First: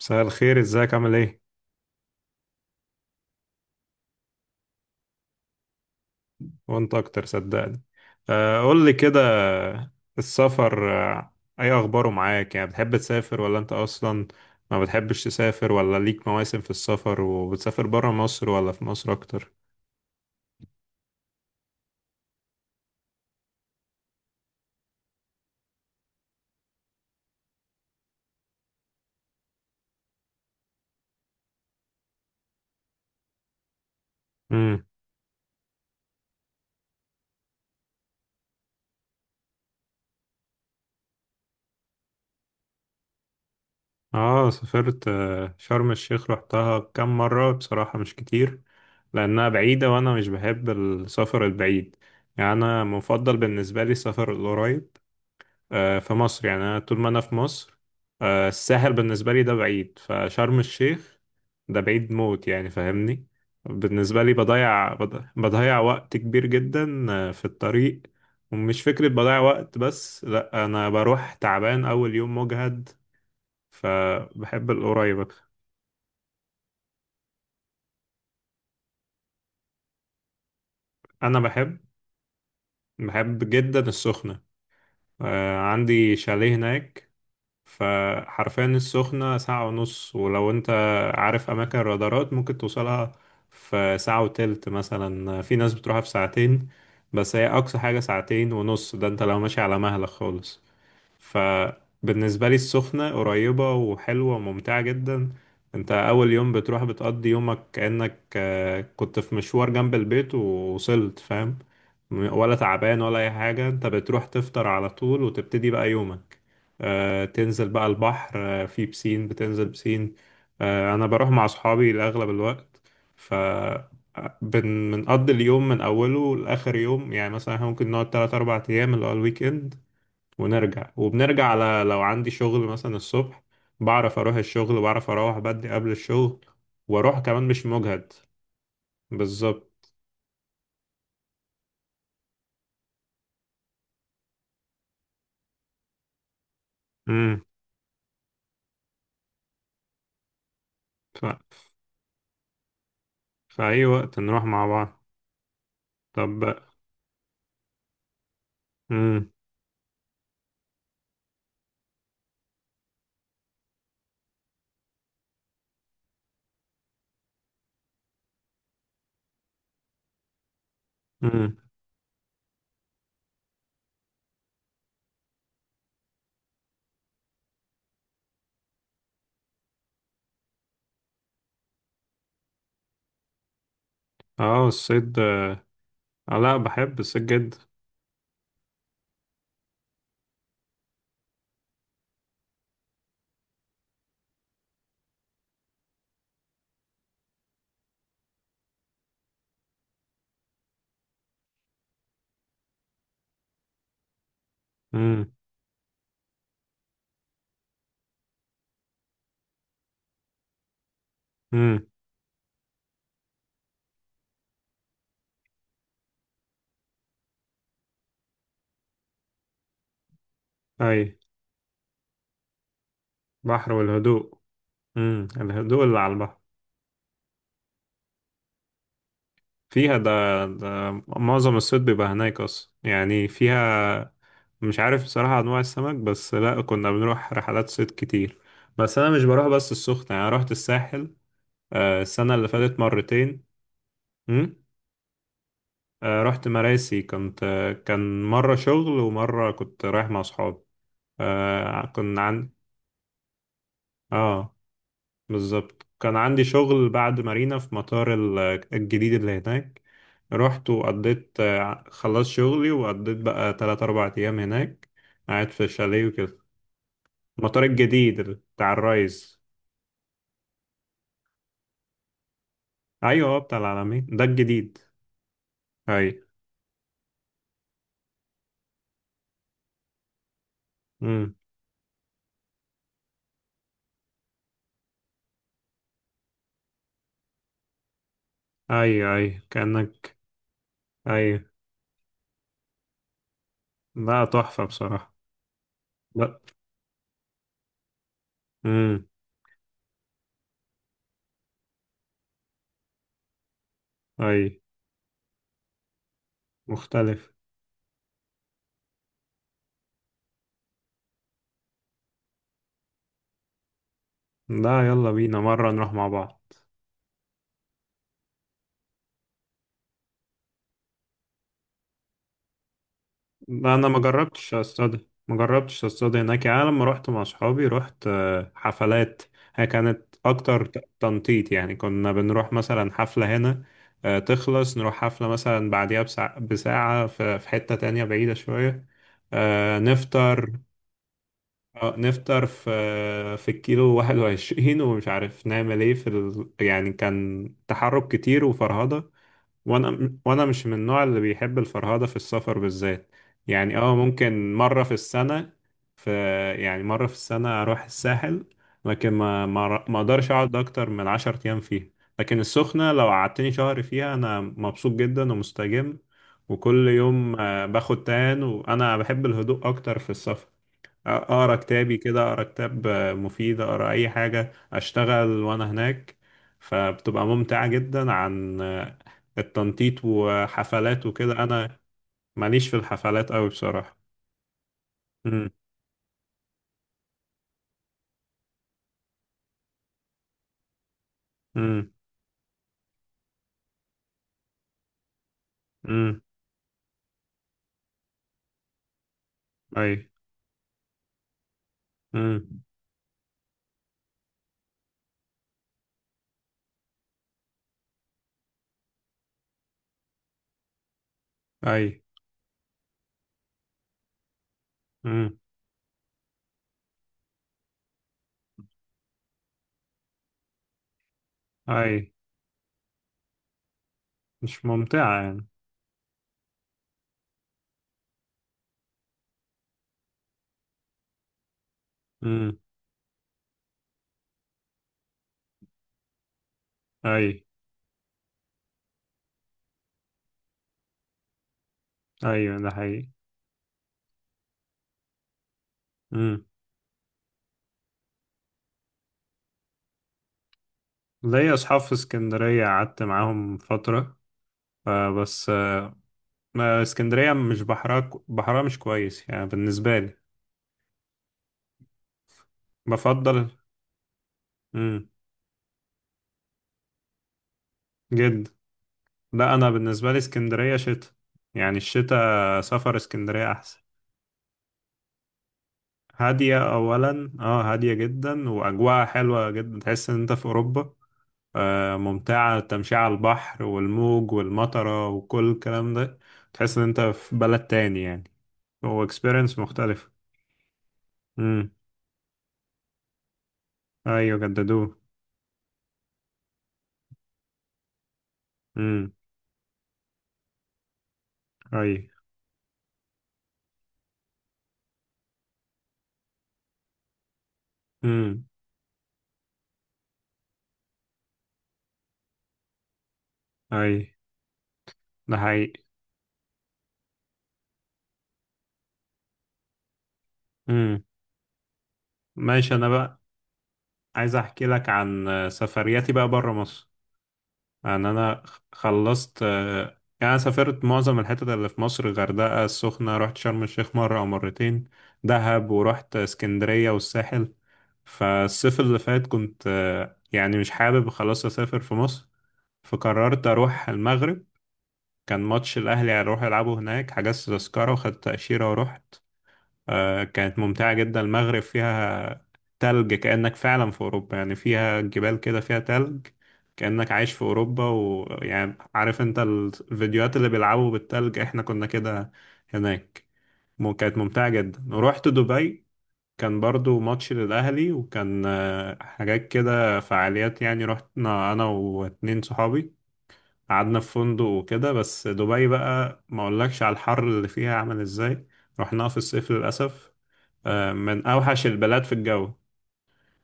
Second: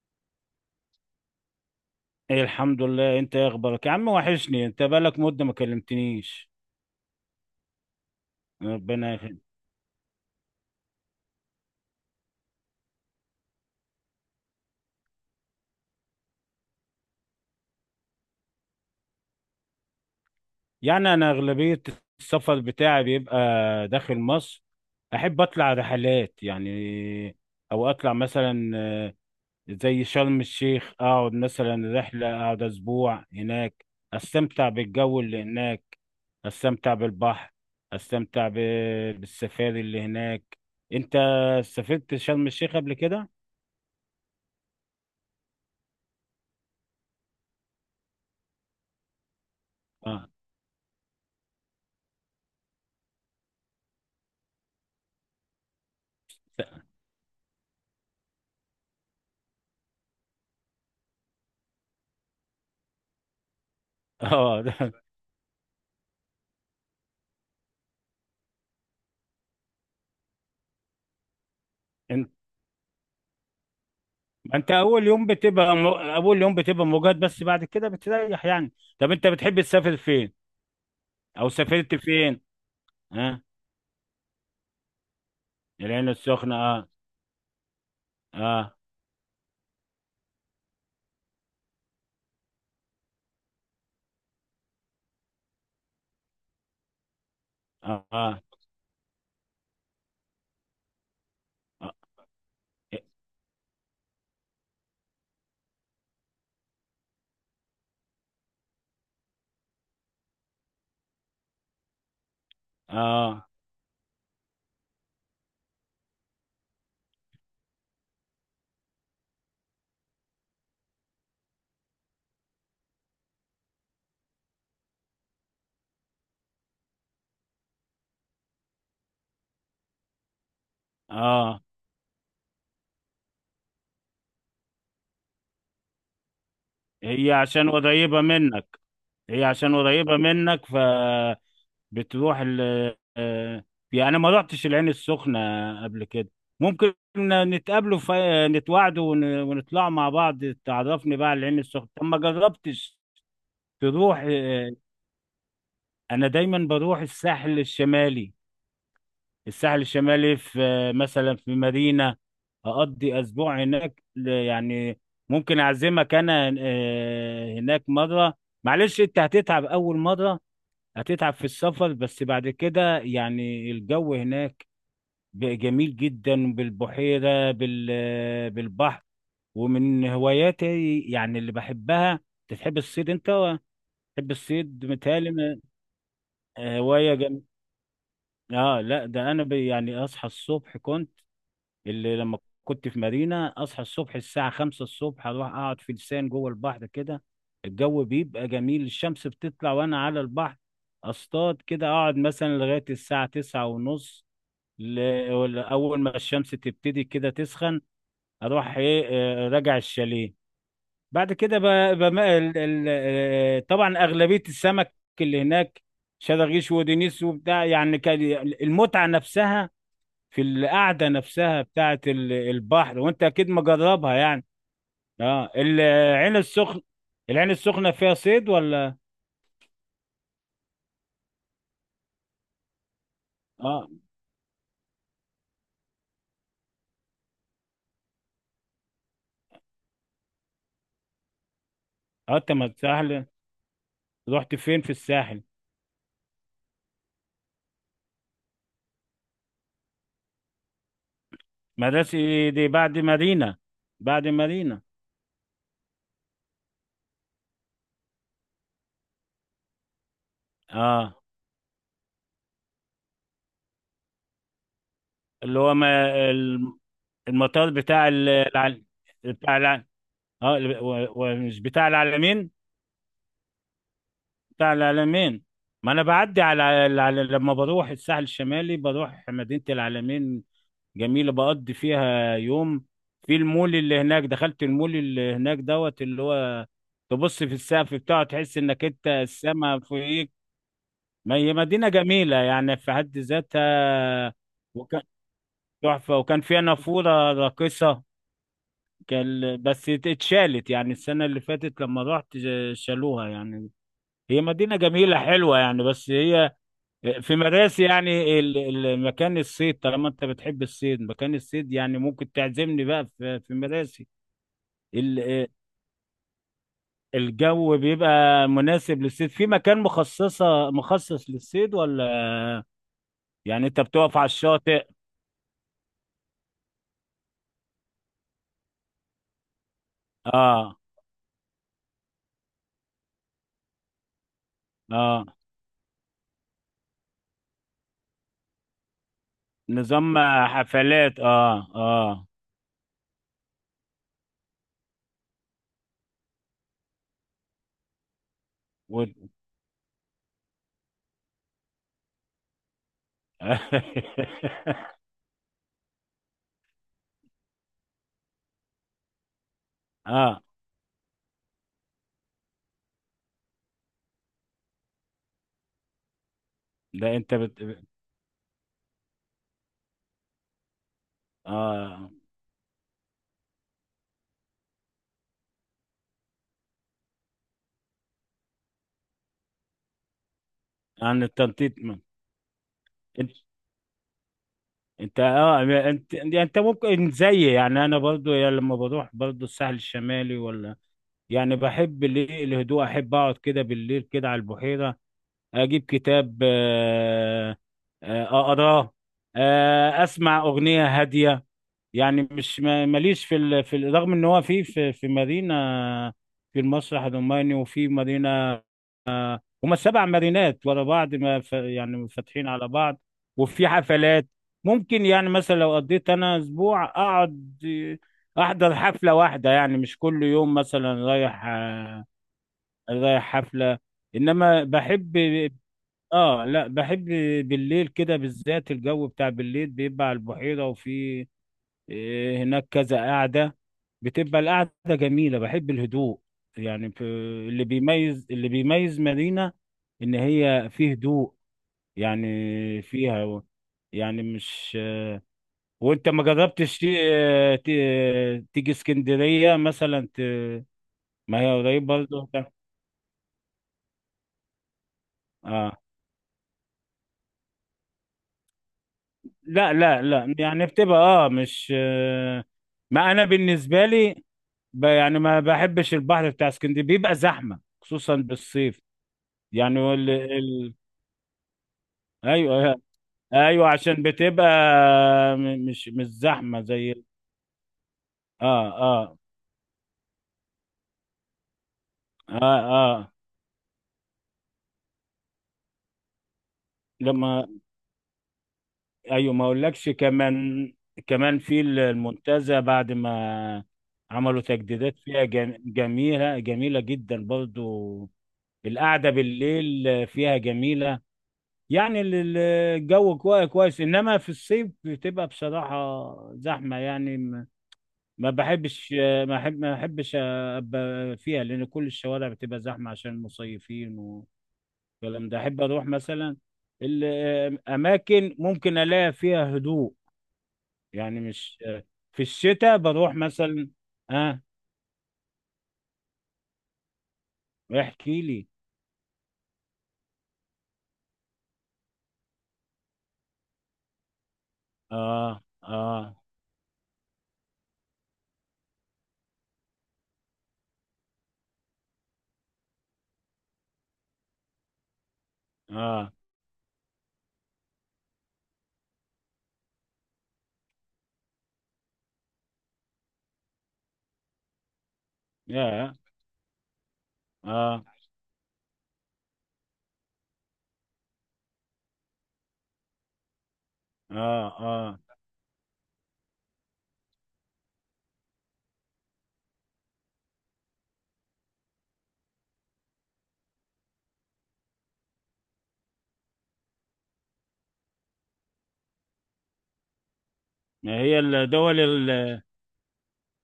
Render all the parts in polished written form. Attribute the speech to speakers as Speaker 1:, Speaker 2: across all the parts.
Speaker 1: مساء الخير، ازيك عامل ايه؟
Speaker 2: ايه، الحمد لله. انت ايه اخبارك يا عم؟ وحشني، انت بقالك مدة ما كلمتنيش.
Speaker 1: وانت اكتر صدقني. قول لي
Speaker 2: ربنا
Speaker 1: كده.
Speaker 2: يخليك.
Speaker 1: السفر اي اخباره معاك؟ يعني بتحب تسافر ولا انت اصلا ما بتحبش تسافر؟ ولا ليك مواسم في السفر؟ وبتسافر برا مصر ولا في مصر اكتر؟
Speaker 2: يعني انا اغلبية السفر بتاعي بيبقى داخل مصر. احب اطلع رحلات يعني، او اطلع مثلا زي شرم الشيخ، اقعد مثلا رحلة، اقعد اسبوع هناك، استمتع
Speaker 1: امم.
Speaker 2: بالجو اللي هناك، استمتع بالبحر، استمتع بالسفاري اللي هناك. انت سافرت شرم الشيخ قبل كده؟
Speaker 1: اه، سافرت شرم الشيخ. رحتها كام مرة؟ بصراحة مش كتير، لانها بعيدة وانا مش
Speaker 2: اه.
Speaker 1: بحب السفر البعيد. يعني انا مفضل بالنسبة لي السفر القريب في مصر. يعني أنا طول ما أنا في مصر، الساحل بالنسبة لي ده بعيد، فشرم الشيخ ده بعيد موت يعني، فاهمني؟ بالنسبة لي
Speaker 2: اه.
Speaker 1: بضيع، بضيع وقت كبير جدا في الطريق. ومش فكرة بضيع وقت بس، لأ، أنا بروح تعبان أول يوم، مجهد.
Speaker 2: ما
Speaker 1: فبحب
Speaker 2: انت اول
Speaker 1: القريب
Speaker 2: يوم
Speaker 1: أكتر.
Speaker 2: بتبقى مجهد، بس بعد كده بتريح يعني. طب انت بتحب تسافر فين،
Speaker 1: أنا
Speaker 2: او
Speaker 1: بحب،
Speaker 2: سافرت فين؟ ها.
Speaker 1: بحب جدا السخنة.
Speaker 2: العين
Speaker 1: عندي شاليه
Speaker 2: السخنة، اه.
Speaker 1: هناك. فحرفيا
Speaker 2: اه.
Speaker 1: السخنة ساعة ونص، ولو انت عارف أماكن الرادارات ممكن توصلها في ساعة وتلت، مثلا في ناس بتروحها في ساعتين. بس هي أقصى حاجة
Speaker 2: اه. اه.
Speaker 1: ساعتين ونص، ده انت لو ماشي على مهلك خالص.
Speaker 2: اه.
Speaker 1: فبالنسبة لي السخنة قريبة وحلوة وممتعة جدا. انت اول يوم بتروح بتقضي يومك كأنك كنت في مشوار جنب البيت ووصلت، فاهم؟ ولا تعبان ولا اي
Speaker 2: آه.
Speaker 1: حاجة. انت بتروح تفطر على طول وتبتدي بقى يومك. تنزل بقى البحر. في بسين، بتنزل بسين. انا بروح مع اصحابي لاغلب الوقت. ف آه، بنقضي اليوم من اوله لاخر يوم. يعني مثلا إحنا ممكن نقعد 3 4 ايام اللي هو الويك اند، ونرجع. وبنرجع
Speaker 2: آه.
Speaker 1: على لو عندي شغل مثلا الصبح، بعرف اروح الشغل، بعرف اروح بدري قبل الشغل، واروح
Speaker 2: هي
Speaker 1: كمان مش
Speaker 2: عشان
Speaker 1: مجهد.
Speaker 2: قريبة منك هي عشان
Speaker 1: بالظبط.
Speaker 2: قريبة منك فبتروح. ال آه، يعني أنا ما رحتش العين السخنة قبل كده. ممكن
Speaker 1: امم.
Speaker 2: نتقابلوا، في نتواعدوا ونطلع مع بعض، تعرفني
Speaker 1: ف...
Speaker 2: بقى على العين السخنة. طب ما جربتش
Speaker 1: في اي وقت
Speaker 2: تروح؟
Speaker 1: نروح مع بعض.
Speaker 2: انا دايما
Speaker 1: طب.
Speaker 2: بروح الساحل الشمالي.
Speaker 1: امم.
Speaker 2: الساحل الشمالي في مثلا في مارينا، اقضي اسبوع هناك. يعني ممكن اعزمك انا هناك مره. معلش انت هتتعب اول مره، هتتعب في
Speaker 1: امم.
Speaker 2: السفر، بس بعد كده يعني الجو هناك بقى جميل جدا بالبحيره بالبحر، ومن هواياتي يعني اللي بحبها. تحب الصيد انت؟ تحب
Speaker 1: اه،
Speaker 2: الصيد
Speaker 1: الصيد آه.
Speaker 2: متهيألي؟
Speaker 1: لا، بحب
Speaker 2: هوايه.
Speaker 1: الصيد جدا.
Speaker 2: اه، لا، ده انا بي يعني اصحى الصبح كنت. اللي لما كنت في مارينا اصحى الصبح الساعة 5 الصبح، اروح اقعد في لسان جوه البحر كده. الجو بيبقى جميل، الشمس بتطلع وانا على البحر، اصطاد كده. اقعد مثلا لغاية الساعة 9:30،
Speaker 1: امم.
Speaker 2: ولا اول ما الشمس تبتدي كده تسخن اروح ايه آه، راجع الشاليه. بعد كده
Speaker 1: امم.
Speaker 2: طبعا اغلبية السمك اللي هناك شراغيش ودنيس وبتاع، يعني كان المتعة نفسها في
Speaker 1: اي،
Speaker 2: القعده نفسها بتاعه البحر، وانت اكيد
Speaker 1: بحر
Speaker 2: مجربها
Speaker 1: والهدوء.
Speaker 2: يعني.
Speaker 1: امم،
Speaker 2: اه.
Speaker 1: الهدوء اللي على
Speaker 2: العين
Speaker 1: البحر.
Speaker 2: العين السخنه فيها صيد ولا؟
Speaker 1: فيها ده، ده معظم الصيد بيبقى هناك أصلا يعني،
Speaker 2: اه
Speaker 1: فيها مش عارف بصراحة أنواع السمك، بس لأ، كنا بنروح رحلات صيد كتير. بس أنا مش بروح بس السخنة، يعني رحت الساحل السنة
Speaker 2: اه.
Speaker 1: اللي
Speaker 2: انت ما
Speaker 1: فاتت
Speaker 2: الساحل
Speaker 1: مرتين. م?
Speaker 2: رحت فين في الساحل؟
Speaker 1: رحت مراسي، كنت كان مرة شغل ومرة كنت رايح مع أصحابي. كنا
Speaker 2: مدرسة
Speaker 1: عن
Speaker 2: دي بعد مارينا، بعد
Speaker 1: آه
Speaker 2: مارينا
Speaker 1: بالظبط. كان عندي شغل بعد مارينا في مطار الجديد اللي هناك. رحت
Speaker 2: اه.
Speaker 1: وقضيت خلصت شغلي، وقضيت بقى تلات أربع أيام هناك قاعد
Speaker 2: اللي
Speaker 1: في
Speaker 2: هو
Speaker 1: الشاليه
Speaker 2: ما
Speaker 1: وكده.
Speaker 2: الم-
Speaker 1: المطار
Speaker 2: المطار بتاع
Speaker 1: الجديد بتاع الرايز.
Speaker 2: بتاع الع... اه، ومش بتاع العلمين؟
Speaker 1: أيوة، هو بتاع العالمين ده
Speaker 2: بتاع
Speaker 1: الجديد.
Speaker 2: العلمين. ما انا
Speaker 1: أي.
Speaker 2: بعدي على لما بروح الساحل الشمالي، بروح مدينة العلمين. جميلة،
Speaker 1: أمم.
Speaker 2: بقضي فيها يوم في المول اللي هناك. دخلت المول اللي هناك دوت، اللي هو تبص في السقف بتاعه تحس انك
Speaker 1: أي.
Speaker 2: انت
Speaker 1: أي
Speaker 2: السما
Speaker 1: كأنك.
Speaker 2: فوقيك. ما
Speaker 1: أي.
Speaker 2: هي مدينة جميلة يعني في حد
Speaker 1: لا،
Speaker 2: ذاتها.
Speaker 1: تحفة
Speaker 2: وكان
Speaker 1: بصراحة.
Speaker 2: تحفة،
Speaker 1: لا.
Speaker 2: وكان فيها نافورة راقصة.
Speaker 1: أمم.
Speaker 2: كان بس اتشالت يعني السنة اللي فاتت لما رحت شالوها يعني. هي
Speaker 1: أي.
Speaker 2: مدينة جميلة حلوة يعني، بس هي
Speaker 1: مختلف.
Speaker 2: في مراسي يعني مكان الصيد، طالما انت بتحب الصيد. مكان الصيد يعني ممكن تعزمني بقى في مراسي.
Speaker 1: لا، يلا بينا
Speaker 2: ال-
Speaker 1: مرة نروح مع بعض.
Speaker 2: الجو بيبقى مناسب للصيد، في مكان مخصص للصيد، ولا يعني
Speaker 1: لا،
Speaker 2: انت
Speaker 1: انا ما
Speaker 2: بتقف على
Speaker 1: جربتش
Speaker 2: الشاطئ؟
Speaker 1: اصطاد ما جربتش اصطاد هناك. يعني أنا لما رحت مع اصحابي رحت حفلات. هي كانت اكتر
Speaker 2: اه
Speaker 1: تنطيط. يعني كنا بنروح مثلا حفلة هنا، تخلص نروح
Speaker 2: اه.
Speaker 1: حفلة مثلا بعديها بساعة في حتة تانية بعيدة شوية. آه،
Speaker 2: نظام
Speaker 1: نفطر
Speaker 2: حفلات، اه اه،
Speaker 1: نفطر في الكيلو 21، ومش عارف نعمل ايه يعني كان تحرك كتير
Speaker 2: و...
Speaker 1: وفرهضة. وانا مش من النوع اللي بيحب الفرهده في السفر بالذات. يعني اه ممكن مره في السنه، في يعني مره في السنه اروح الساحل. لكن ما اقدرش
Speaker 2: اه،
Speaker 1: اقعد اكتر من 10 ايام فيها. لكن السخنه لو قعدتني شهر فيها انا مبسوط جدا ومستجم، وكل
Speaker 2: ده انت
Speaker 1: يوم باخد تان، وانا بحب الهدوء اكتر في السفر. اقرا كتابي
Speaker 2: اه،
Speaker 1: كده، اقرا كتاب مفيد، اقرا اي حاجه، اشتغل وانا هناك. فبتبقى ممتعه جدا عن التنطيط وحفلات
Speaker 2: عن
Speaker 1: وكده.
Speaker 2: التنطيط.
Speaker 1: انا ماليش في الحفلات قوي بصراحه.
Speaker 2: انت،
Speaker 1: امم.
Speaker 2: يعني انت، يعني انت ممكن زي يعني انا برضو. يعني لما بروح برضو الساحل الشمالي ولا، يعني
Speaker 1: امم.
Speaker 2: بحب الايه الهدوء، احب اقعد كده بالليل كده على البحيرة، اجيب
Speaker 1: امم.
Speaker 2: كتاب اقراه،
Speaker 1: اي.
Speaker 2: اسمع اغنية هادية. يعني مش
Speaker 1: امم.
Speaker 2: ماليش رغم ان هو في مارينا، في المسرح الروماني، وفي مارينا، هما السبع مارينات ورا بعض ما ف...
Speaker 1: اي.
Speaker 2: يعني فاتحين على بعض، وفي حفلات. ممكن يعني
Speaker 1: امم.
Speaker 2: مثلا لو قضيت انا اسبوع اقعد، احضر حفلة واحدة، يعني مش كل يوم مثلا
Speaker 1: اي.
Speaker 2: رايح حفلة. انما
Speaker 1: مش
Speaker 2: بحب.
Speaker 1: ممتعه يعني.
Speaker 2: اه لا، بحب بالليل كده بالذات. الجو بتاع بالليل بيبقى على البحيرة، وفي
Speaker 1: امم.
Speaker 2: هناك كذا قاعدة، بتبقى القعدة جميلة، بحب الهدوء يعني.
Speaker 1: اي.
Speaker 2: اللي بيميز مارينا إن هي فيه هدوء،
Speaker 1: ايوه، ده
Speaker 2: يعني
Speaker 1: حقيقي.
Speaker 2: فيها، يعني مش. وانت ما
Speaker 1: امم.
Speaker 2: جربتش تيجي اسكندرية مثلا؟ ما
Speaker 1: ليا
Speaker 2: هي
Speaker 1: اصحاب
Speaker 2: قريب
Speaker 1: في
Speaker 2: برضه.
Speaker 1: اسكندريه قعدت معاهم فتره، بس
Speaker 2: اه.
Speaker 1: ما اسكندرية مش بحرها مش كويس يعني
Speaker 2: لا
Speaker 1: بالنسبة
Speaker 2: لا
Speaker 1: لي.
Speaker 2: لا، يعني بتبقى مش ما انا
Speaker 1: بفضل.
Speaker 2: بالنسبة لي،
Speaker 1: امم.
Speaker 2: يعني ما بحبش البحر بتاع اسكندرية، بيبقى زحمة خصوصا
Speaker 1: جد.
Speaker 2: بالصيف
Speaker 1: لا، أنا
Speaker 2: يعني.
Speaker 1: بالنسبة لي اسكندرية شتاء. يعني
Speaker 2: ايوه،
Speaker 1: الشتاء
Speaker 2: ايوه،
Speaker 1: سفر اسكندرية
Speaker 2: أيوه،
Speaker 1: أحسن.
Speaker 2: عشان بتبقى مش زحمه
Speaker 1: هادية
Speaker 2: زي
Speaker 1: أولا، اه، هادية جدا
Speaker 2: اه
Speaker 1: وأجواءها
Speaker 2: اه
Speaker 1: حلوة جدا، تحس إن أنت في أوروبا.
Speaker 2: اه
Speaker 1: ممتعة التمشية
Speaker 2: اه.
Speaker 1: على البحر والموج والمطرة وكل الكلام ده. تحس إن أنت في
Speaker 2: لما
Speaker 1: بلد تاني يعني. هو
Speaker 2: ايوه، ما
Speaker 1: اكسبيرينس
Speaker 2: اقولكش
Speaker 1: مختلف.
Speaker 2: كمان، كمان في
Speaker 1: امم.
Speaker 2: المنتزه بعد ما
Speaker 1: أيوة،
Speaker 2: عملوا
Speaker 1: جددوه.
Speaker 2: تجديدات فيها جميله، جميله جدا برضو. القعده
Speaker 1: امم.
Speaker 2: بالليل فيها جميله يعني،
Speaker 1: أي.
Speaker 2: الجو كويس كويس، انما في الصيف بتبقى بصراحه زحمه يعني. ما
Speaker 1: امم.
Speaker 2: بحبش، ما احبش ابقى فيها، لان كل الشوارع بتبقى زحمه عشان المصيفين
Speaker 1: أي.
Speaker 2: والكلام
Speaker 1: ده
Speaker 2: ده. احب
Speaker 1: حقيقي.
Speaker 2: اروح مثلا الاماكن ممكن الاقي فيها هدوء،
Speaker 1: مم.
Speaker 2: يعني مش. في
Speaker 1: ماشي،
Speaker 2: الشتاء
Speaker 1: انا
Speaker 2: بروح
Speaker 1: بقى
Speaker 2: مثلا.
Speaker 1: عايز
Speaker 2: اه،
Speaker 1: احكي لك عن سفرياتي بقى بره مصر. يعني
Speaker 2: احكي
Speaker 1: انا
Speaker 2: لي.
Speaker 1: خلصت يعني، انا سافرت معظم الحتت اللي في مصر: غردقة، السخنة، رحت شرم الشيخ مرة او مرتين،
Speaker 2: اه
Speaker 1: دهب، ورحت
Speaker 2: اه
Speaker 1: اسكندرية والساحل. فالصيف اللي فات كنت يعني مش حابب خلاص اسافر في مصر، فقررت اروح المغرب. كان ماتش الاهلي
Speaker 2: اه،
Speaker 1: هيروح يلعبوا هناك، حجزت تذكرة وخدت تأشيرة ورحت. كانت ممتعة جدا، المغرب فيها تلج كأنك فعلا في أوروبا، يعني فيها جبال كده، فيها
Speaker 2: يا،
Speaker 1: تلج كأنك عايش في
Speaker 2: اه
Speaker 1: أوروبا. ويعني عارف أنت الفيديوهات اللي بيلعبوا بالتلج؟ إحنا كنا كده هناك. كانت
Speaker 2: اه
Speaker 1: ممتعة جدا.
Speaker 2: اه.
Speaker 1: ورحت دبي، كان برضو ماتش للأهلي، وكان حاجات كده فعاليات. يعني رحنا أنا واتنين صحابي، قعدنا في فندق وكده. بس دبي بقى، ما أقولكش على الحر اللي فيها عامل إزاي! رحناها في الصيف للأسف.
Speaker 2: ما هي
Speaker 1: من أوحش
Speaker 2: الدول
Speaker 1: البلاد في الجو.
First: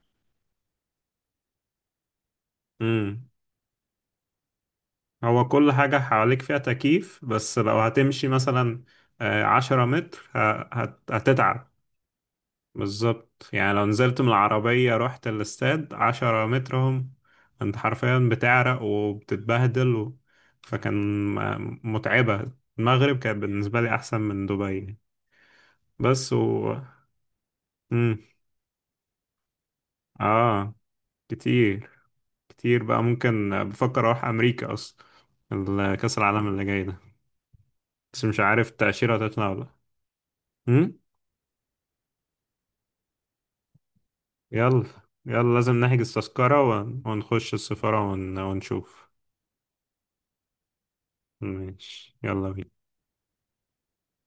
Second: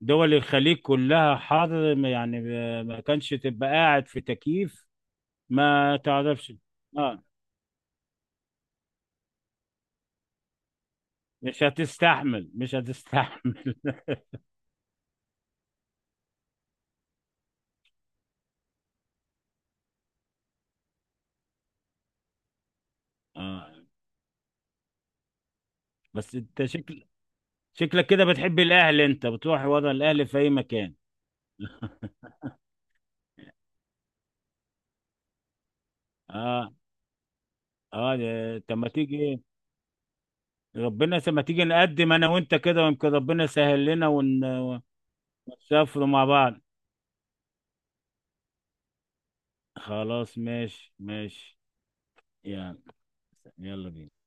Speaker 2: دول الخليج كلها حر يعني. ما كانش تبقى قاعد في تكييف،
Speaker 1: هو كل
Speaker 2: ما
Speaker 1: حاجة حواليك
Speaker 2: تعرفش؟
Speaker 1: فيها
Speaker 2: اه.
Speaker 1: تكييف، بس لو هتمشي مثلا 10 متر
Speaker 2: مش
Speaker 1: هتتعب.
Speaker 2: هتستحمل، مش
Speaker 1: بالظبط، يعني
Speaker 2: هتستحمل.
Speaker 1: لو نزلت من العربية رحت الاستاد عشرة مترهم، انت حرفيا بتعرق وبتتبهدل فكان متعبة. المغرب كانت
Speaker 2: اه،
Speaker 1: بالنسبة لي أحسن من دبي. بس
Speaker 2: بس انت
Speaker 1: و
Speaker 2: شكلك
Speaker 1: مم.
Speaker 2: كده بتحب الاهل، انت بتروح ورا الاهل في اي
Speaker 1: آه
Speaker 2: مكان.
Speaker 1: كتير. كتير بقى، ممكن بفكر أروح أمريكا أصلا، كأس العالم اللي
Speaker 2: اه
Speaker 1: جاي ده.
Speaker 2: اه،
Speaker 1: بس مش عارف
Speaker 2: طب ما
Speaker 1: التأشيرة
Speaker 2: تيجي.
Speaker 1: هتطلع ولا لأ.
Speaker 2: ما تيجي نقدم انا وانت كده، ويمكن ربنا يسهل لنا
Speaker 1: يلا، يلا لازم
Speaker 2: ونسافروا
Speaker 1: نحجز
Speaker 2: مع بعض.
Speaker 1: تذكرة ونخش السفارة ونشوف.
Speaker 2: خلاص، ماشي ماشي.
Speaker 1: ماشي، يلا بينا.
Speaker 2: يعني يلا بينا.